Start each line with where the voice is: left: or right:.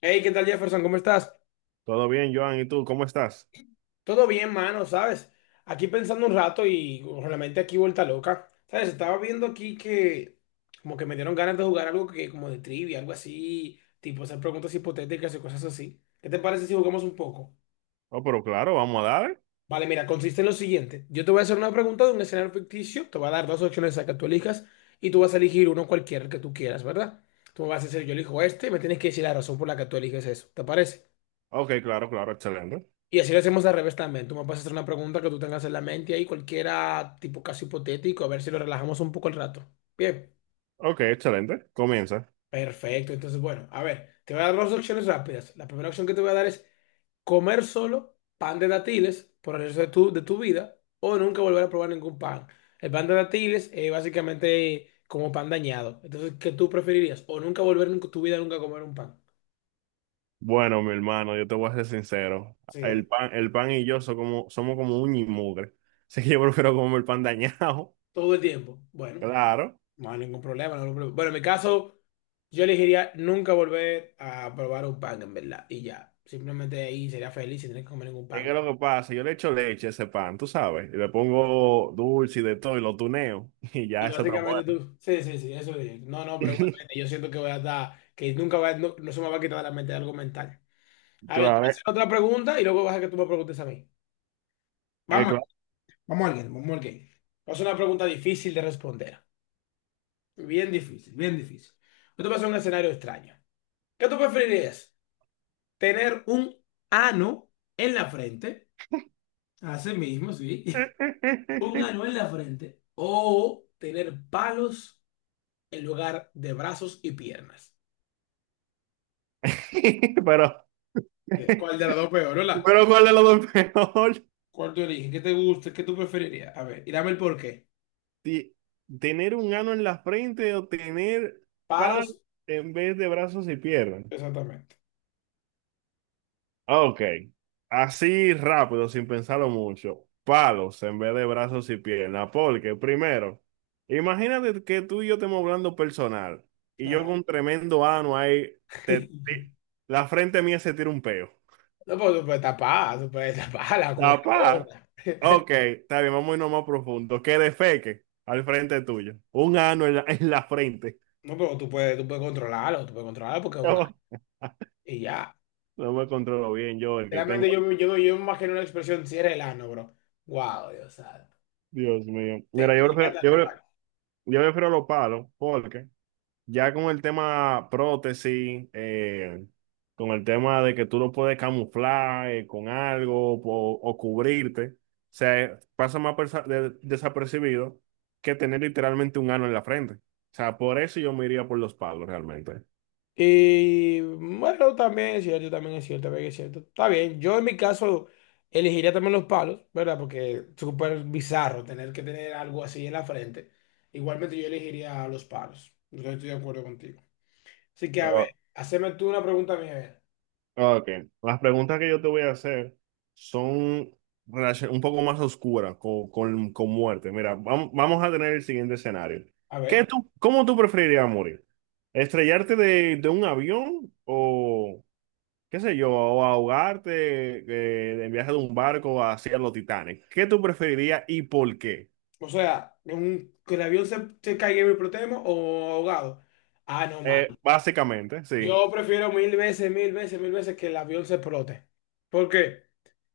left: Hey, ¿qué tal Jefferson? ¿Cómo estás?
right: Todo bien, Joan, ¿y tú cómo estás?
left: Todo bien, mano, ¿sabes? Aquí pensando un rato y realmente aquí vuelta loca. ¿Sabes? Estaba viendo aquí que como que me dieron ganas de jugar algo que como de trivia, algo así, tipo hacer preguntas hipotéticas y cosas así. ¿Qué te parece si jugamos un poco?
right: Oh, pero claro, vamos a dar.
left: Vale, mira, consiste en lo siguiente. Yo te voy a hacer una pregunta de un escenario ficticio, te voy a dar dos opciones a que tú elijas y tú vas a elegir uno cualquiera que tú quieras, ¿verdad? Tú me vas a decir, yo elijo este y me tienes que decir la razón por la que tú eliges eso. ¿Te parece?
right: Ok, claro, claro, excelente.
left: Y así lo hacemos al revés también. Tú me puedes hacer una pregunta que tú tengas en la mente ahí, cualquiera tipo casi hipotético, a ver si lo relajamos un poco el rato. Bien,
right: Ok, excelente. Comienza.
left: perfecto. Entonces, bueno, a ver, te voy a dar dos opciones rápidas. La primera opción que te voy a dar es comer solo pan de dátiles por el resto de tu vida o nunca volver a probar ningún pan. El pan de dátiles es básicamente como pan dañado. Entonces, ¿qué tú preferirías? O nunca volver en tu vida nunca a comer un pan.
right: Bueno, mi hermano, yo te voy a ser sincero.
left: Sí,
right: El pan y yo somos como uña y mugre. Así que yo prefiero comer el pan dañado.
left: todo el tiempo. Bueno.
right: Claro.
left: No hay ningún problema, no hay ningún problema. Bueno, en mi caso, yo elegiría nunca volver a probar un pan, en verdad. Y ya, simplemente ahí sería feliz sin tener que comer ningún
right: Es que
left: pan.
right: lo que pasa, yo le echo leche a ese pan, tú sabes. Y le pongo dulce y de todo y lo tuneo. Y ya
left: Y
right: eso está
left: básicamente
right: bueno.
left: tú, sí, sí, sí, eso sí. No, no, pero igualmente yo siento que voy a estar, que nunca va, no, no se me va a quitar de la mente algo mental. A ver, te voy
right: Claro,
left: a hacer otra pregunta y luego vas a que tú me preguntes a mí. Vamos,
right: claro.
left: vamos a alguien, vamos a alguien. Es una pregunta difícil de responder. Bien difícil, bien difícil. Yo te voy a hacer un escenario extraño. ¿Qué tú preferirías? Tener un ano en la frente, así mismo, sí, un ano en la frente, o tener palos en lugar de brazos y piernas.
right: Pero,
left: ¿Cuál de las dos peor, hola?
right: pero ¿cuál de los dos es peor?
left: ¿Cuál te origen? ¿Qué te gusta? ¿Qué tú preferirías? A ver, y dame el porqué.
right: ti- tener un ano en la frente o tener par
left: Palos,
right: en vez de brazos y piernas.
left: exactamente.
right: Ah, ok, así rápido, sin pensarlo mucho. Palos en vez de brazos y piernas. Porque primero, imagínate que tú y yo estemos hablando personal y yo con
left: Ajá.
right: un tremendo ano ahí, te- te- la frente mía se tira un peo.
left: No, pero tú puedes tapar, tú puedes taparla con una
right: Papá,
left: gorra.
right: ok, está bien, vamos a irnos más profundo. Que defeque al frente tuyo. Un ano en la frente.
left: No, pero tú puedes controlarlo porque es un ano. Y ya.
right: No me controlo bien yo, el que tengo.
left: Realmente yo me imagino una expresión, cierra el ano, bro. Wow, Dios santo.
right: Dios mío. Mira,
left: Te-
right: yo
left: te queda
right: prefiero,
left: tal
right: yo, pre-
left: cual.
right: yo prefiero los palos porque ya con el tema prótesis, con el tema de que tú lo puedes camuflar con algo o cubrirte, o sea, pasa más desapercibido que tener literalmente un ano en la frente. O sea, por eso yo me iría por los palos realmente.
left: Y bueno, también es cierto, también es cierto, también es cierto. Está bien, yo en mi caso elegiría también los palos, ¿verdad? Porque es súper bizarro tener que tener algo así en la frente. Igualmente yo elegiría los palos. Yo estoy de acuerdo contigo. Así que a ver, haceme tú una pregunta a mí, a ver.
right: Ok, las preguntas que yo te voy a hacer son un poco más oscuras con muerte. Mira, vamos a tener el siguiente escenario.
left: A
right: ¿Qué
left: ver,
right: tú, cómo tú preferirías morir? ¿Estrellarte de un avión o, qué sé yo, o ahogarte en viaje de un barco hacia los Titanes? ¿Qué tú preferirías y por qué?
left: o sea, que el avión se caiga y me explotemos o ahogado. Ah, no, man.
right: Básicamente, sí.
left: Yo prefiero mil veces, mil veces, mil veces que el avión se explote. ¿Por qué?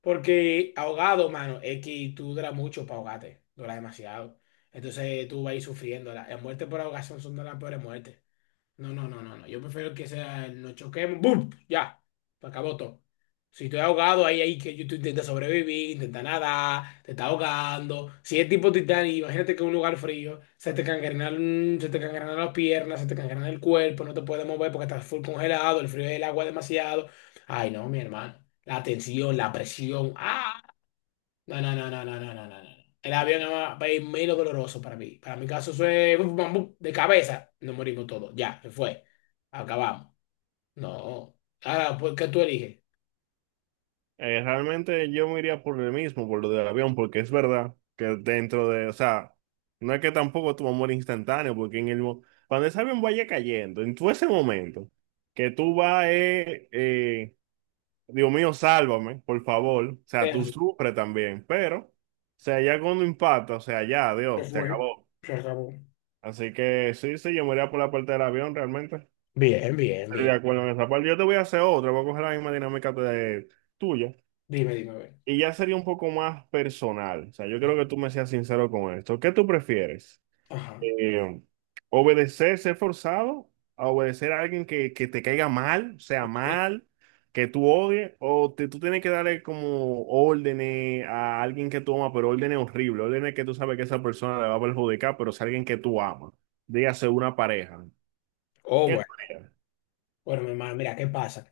left: Porque ahogado, mano, es que tú duras mucho para ahogarte, dura demasiado. Entonces tú vas a ir sufriendo. La muerte por ahogación son de las peores muertes. No, no, no, no, no. Yo prefiero que sea, el nos choquemos, ¡boom! Ya, se acabó todo. Si estoy ahogado, ahí que tú intentas sobrevivir, intentas nadar, te está ahogando. Si es tipo Titanic, imagínate que en un lugar frío se te cangrenan las piernas, se te cangrena el cuerpo, no te puedes mover porque estás full congelado, el frío del agua es demasiado. Ay, no, mi hermano. La tensión, la presión. ¡Ah! No, no, no, no, no, no, no, no, no. El avión no va a ir menos doloroso para mí. Para mi caso fue bum, bum, bum, de cabeza. Nos morimos todos. Ya, se fue. Acabamos. No. Ahora, pues, ¿qué tú eliges?
right: Realmente yo me iría por el mismo, por lo del avión, porque es verdad que dentro de, o sea, no es que tampoco tu amor instantáneo, porque cuando ese avión vaya cayendo, en todo ese momento, que tú vas, Dios mío, sálvame, por favor, o sea,
left: Es
right: tú
left: así.
right: sufres también, pero, o sea, ya cuando impacta, o sea, ya,
left: Se
right: Dios, se
left: fue,
right: acabó.
left: se acabó.
right: Así que sí, sí, yo me iría por la parte del avión, realmente.
left: Bien, bien,
right: Estoy de
left: bien.
right: acuerdo en esa parte. Yo te voy a hacer otra, voy a coger la misma dinámica de, tuya.
left: Dime, dime, a ver.
right: Y ya sería un poco más personal. O sea, yo creo que tú me seas sincero con esto. ¿Qué tú prefieres?
left: Ajá,
right: Eh, ¿Obedecer, ser forzado? ¿A obedecer a alguien que te caiga mal, sea
left: ok.
right: mal, que tú odies? ¿O tú tienes que darle como órdenes a alguien que tú amas, pero órdenes horribles, órdenes que tú sabes que esa persona le va a perjudicar, pero es alguien que tú amas? Dígase una pareja.
left: Oh,
right: ¿Qué tú
left: bueno.
right: harías?
left: Bueno, mi hermano, mira, ¿qué pasa?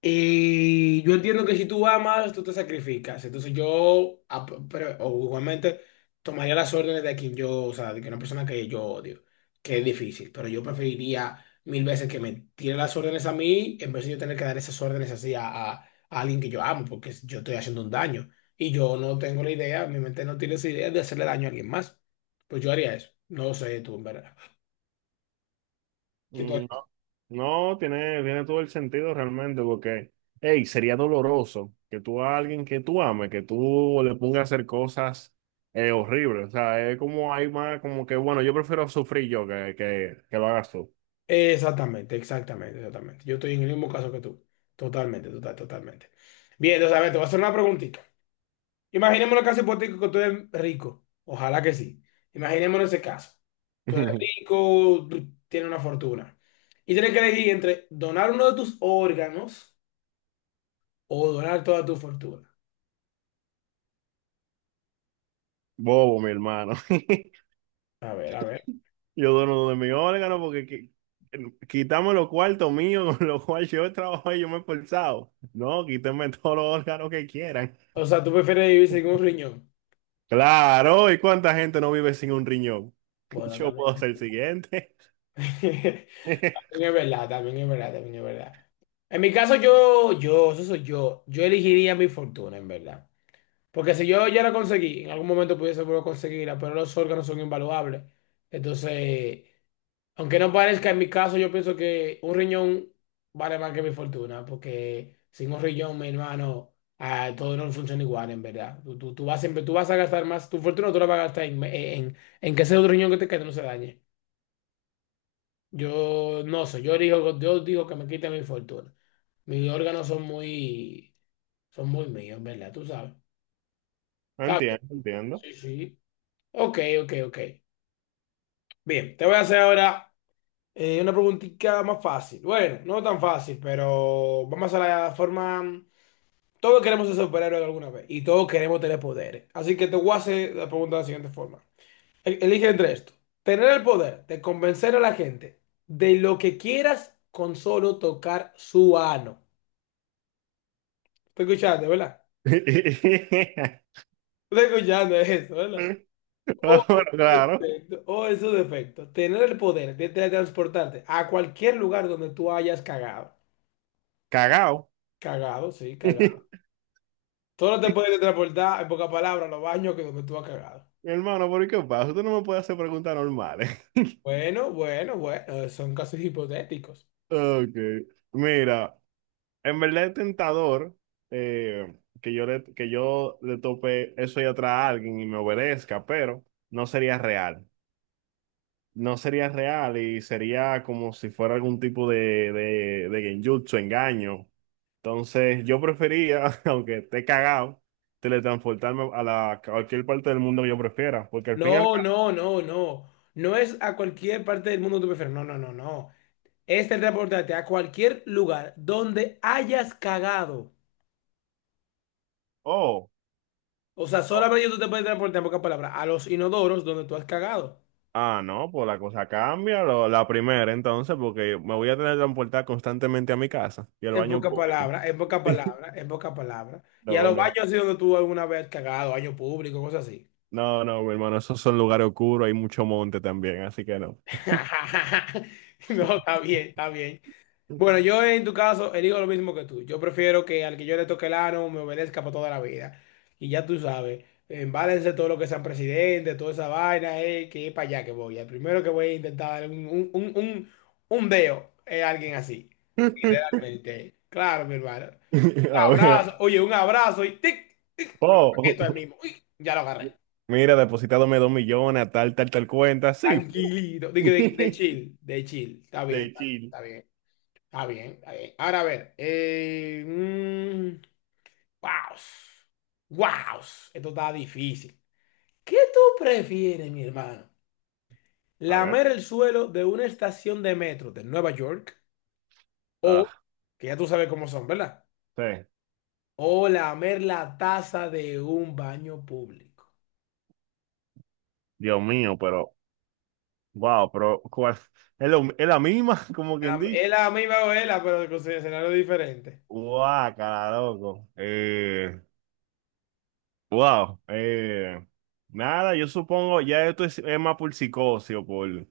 left: Y yo entiendo que si tú amas, tú te sacrificas. O igualmente, tomaría las órdenes de quien yo, o sea, de que una persona que yo odio, que es difícil, pero yo preferiría mil veces que me tire las órdenes a mí en vez de yo tener que dar esas órdenes así a alguien que yo amo, porque yo estoy haciendo un daño. Y yo no tengo la idea, mi mente no tiene esa idea de hacerle daño a alguien más. Pues yo haría eso. No sé tú, en verdad. ¿Qué tú
right: Mm,
left: harías?
right: No, tiene todo el sentido realmente, porque, hey, sería doloroso que tú a alguien que tú ames, que tú le pongas a hacer cosas horribles. O sea, es como hay más, como que, bueno, yo prefiero sufrir yo que lo hagas tú.
left: Exactamente, exactamente, exactamente. Yo estoy en el mismo caso que tú. Totalmente, total, totalmente. Bien, entonces, a ver, te voy a hacer una preguntita. Imaginémonos el caso hipotético que tú eres rico. Ojalá que sí. Imaginémonos ese caso. Tú eres rico, tú tienes una fortuna. Y tienes que elegir entre donar uno de tus órganos o donar toda tu fortuna.
right: Bobo, mi hermano.
left: A ver, a ver.
right: Yo dono de mi órgano porque quitame los cuartos míos con los cuales yo he trabajado y yo me he esforzado. No, quítame todos los órganos que quieran.
left: O sea, ¿tú prefieres vivir sin un riñón?
right: Claro, ¿y cuánta gente no vive sin un riñón?
left: Bueno,
right: Yo
left: también.
right: puedo ser el siguiente.
left: También es verdad, también es verdad, también es verdad. En mi caso, eso soy yo, yo elegiría mi fortuna, en verdad. Porque si yo ya la conseguí, en algún momento pudiese volver a conseguirla, pero los órganos son invaluables. Entonces, aunque no parezca, en mi caso, yo pienso que un riñón vale más que mi fortuna, porque sin un riñón, mi hermano, ah, todo no funciona igual, en verdad. Tú vas siempre, tú vas a gastar más, tu fortuna tú la vas a gastar en que ese otro riñón que te quede no se dañe. Yo no sé, yo digo que me quiten mi fortuna. Mis órganos son muy míos, ¿verdad? Tú sabes. Está bien,
right: Entiendo, no entiendo.
left: sí, sí. Ok, ok, ok. Bien, te voy a hacer ahora una preguntita más fácil. Bueno, no tan fácil, pero vamos a la forma. Todos queremos ser superhéroes alguna vez y todos queremos tener poderes. Así que te voy a hacer la pregunta de la siguiente forma. Elige entre esto. Tener el poder de convencer a la gente de lo que quieras con solo tocar su ano. Está escuchando, ¿verdad? Está escuchando eso, ¿verdad? Oh,
right: Ah, bueno,
left: esos
right: claro,
left: defectos, oh, esos defecto. Tener el poder de transportarte a cualquier lugar donde tú hayas cagado.
right: cagao.
left: Cagado, sí,
right: Mi
left: cagado. Tú no te puedes transportar, en pocas palabras, a los baños que donde tú has cagado.
right: hermano, ¿por qué pasa? Tú no me puedes hacer preguntas normales.
left: Bueno, bueno, bueno, son casos hipotéticos.
right: Ok. Mira, en verdad es tentador eh, que yo le tope eso y atrás a alguien y me obedezca, pero no sería real. No sería real y sería como si fuera algún tipo de genjutsu, engaño. Entonces, yo prefería, aunque esté cagado, teletransportarme a cualquier parte del mundo que yo prefiera, porque al fin y al
left: No,
right: cabo,
left: no, no, no. No es a cualquier parte del mundo que tú prefieres. No, no, no, no. Es transportarte a cualquier lugar donde hayas cagado.
right: oh,
left: O sea,
right: oh,
left: solamente tú te puedes transportar en pocas palabras a los inodoros donde tú has cagado.
right: ah, no, pues la cosa cambia, la primera, entonces, porque me voy a teletransportar constantemente a mi casa y al
left: En
right: baño
left: pocas
right: público.
left: palabras, en pocas palabras, en pocas palabras. Y a
right: No,
left: los baños
right: no,
left: así donde tú alguna vez has cagado, baño público, cosas así.
right: no, no, mi hermano, esos son lugares oscuros, hay mucho monte también, así que no.
left: No, está bien, está bien. Bueno, yo en tu caso elijo lo mismo que tú. Yo prefiero que al que yo le toque el ano me obedezca para toda la vida. Y ya tú sabes, embálense todo lo que sean presidente, toda esa vaina, que es para allá que voy. El primero que voy a intentar darle un deo es alguien así. Realmente. Claro, mi hermano. Un
right: Ahora,
left: abrazo. Oye, un abrazo y tic, tic. Lo esto ahí
right: oh,
left: mismo. Uy, ya lo agarré.
right: mira, depositándome dos millones a tal, tal, tal cuenta. Sí, fu.
left: Tranquilito. De
right: De
left: chill, de chill. Está bien, está bien,
right: Chile.
left: está bien. Está bien, está bien. Ahora a ver. Guaos. Guaos. Esto está difícil. ¿Qué tú prefieres, mi hermano?
right: A ver,
left: ¿Lamer el suelo de una estación de metro de Nueva York? O,
right: ah,
left: que ya tú sabes cómo son, ¿verdad?
right: sí,
left: O lamer la taza de un baño público.
right: Dios mío, pero, wow, ¿cuál? Es, es la misma, como quien dice.
left: Es la misma novela, pero con su escenario diferente.
right: Guácala, loco. Wow. Nada, yo supongo, ya esto es más por psicosis o por,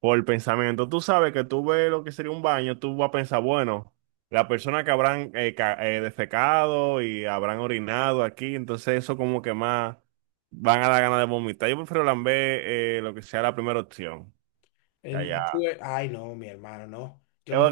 right: por pensamiento. Tú sabes que tú ves lo que sería un baño, tú vas a pensar, bueno, la persona que habrán defecado y habrán orinado aquí, entonces eso como que más van a dar ganas de vomitar. Yo prefiero lamber lo que sea la primera opción. Allá.
left: Ay, no, mi hermano, no. Yo me...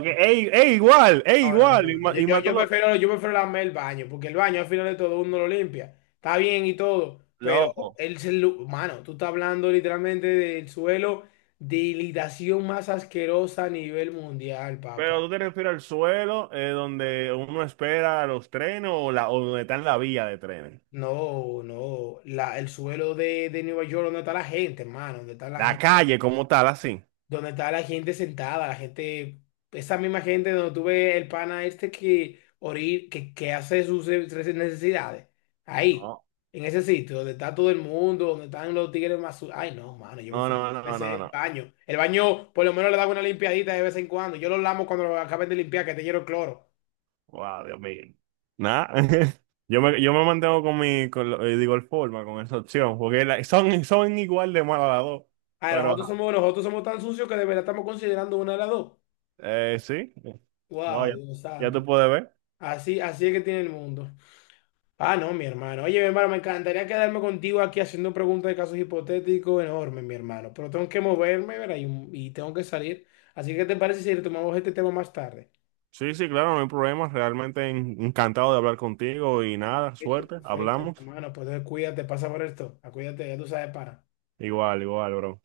right: Es
left: No, no, no,
right: igual, y
left: no.
right: ma- y mato los.
left: Yo prefiero lamer el baño, porque el baño al final de todo uno lo limpia. Está bien y todo, pero
right: Loco.
left: mano, tú estás hablando literalmente del suelo de hidratación más asquerosa a nivel mundial, papá.
right: Pero tú te refieres al suelo donde uno espera los trenes o donde está en la vía de trenes.
left: No, no. La, el suelo de Nueva York, donde está la gente, hermano, donde está la
right: La
left: gente.
right: calle como tal, así.
left: Donde estaba la gente sentada, la gente, esa misma gente donde tuve el pana este que orir, que hace sus necesidades. Ahí,
right: No,
left: en ese sitio, donde está todo el mundo, donde están los tigres más su- Ay, no, mano, yo
right: no,
left: prefiero
right: no, no, no,
left: ese
right: no.
left: baño. El baño, por lo menos le da una limpiadita de vez en cuando. Yo lo lamo cuando lo acaben de limpiar, que te lleno el cloro.
right: Wow, Dios mío. Nada. Yo me mantengo con mi, con lo- digo, el forma, con esa opción, porque la- son igual de malas las dos.
left: Ah ver,
right: Pero, ajá.
left: nosotros somos tan sucios que de verdad estamos considerando una de las dos.
right: Sí. Wow,
left: Wow,
right: ya,
left: Dios
right: ya te
left: santo.
right: puedes ver.
left: Así, así es que tiene el mundo. Ah, no, mi hermano. Oye, mi hermano, me encantaría quedarme contigo aquí haciendo preguntas de casos hipotéticos enormes, mi hermano. Pero tengo que moverme, ¿verdad? Y tengo que salir. Así que, ¿te parece si retomamos este tema más tarde?
right: Sí, sí, claro, no hay problema. Realmente encantado de hablar contigo y nada,
left: Perfecto,
right: suerte.
left: perfecto,
right: Hablamos.
left: hermano. Pues entonces, cuídate, pasa por esto. Acuídate, ya tú sabes, para.
right: Igual, igual, bro.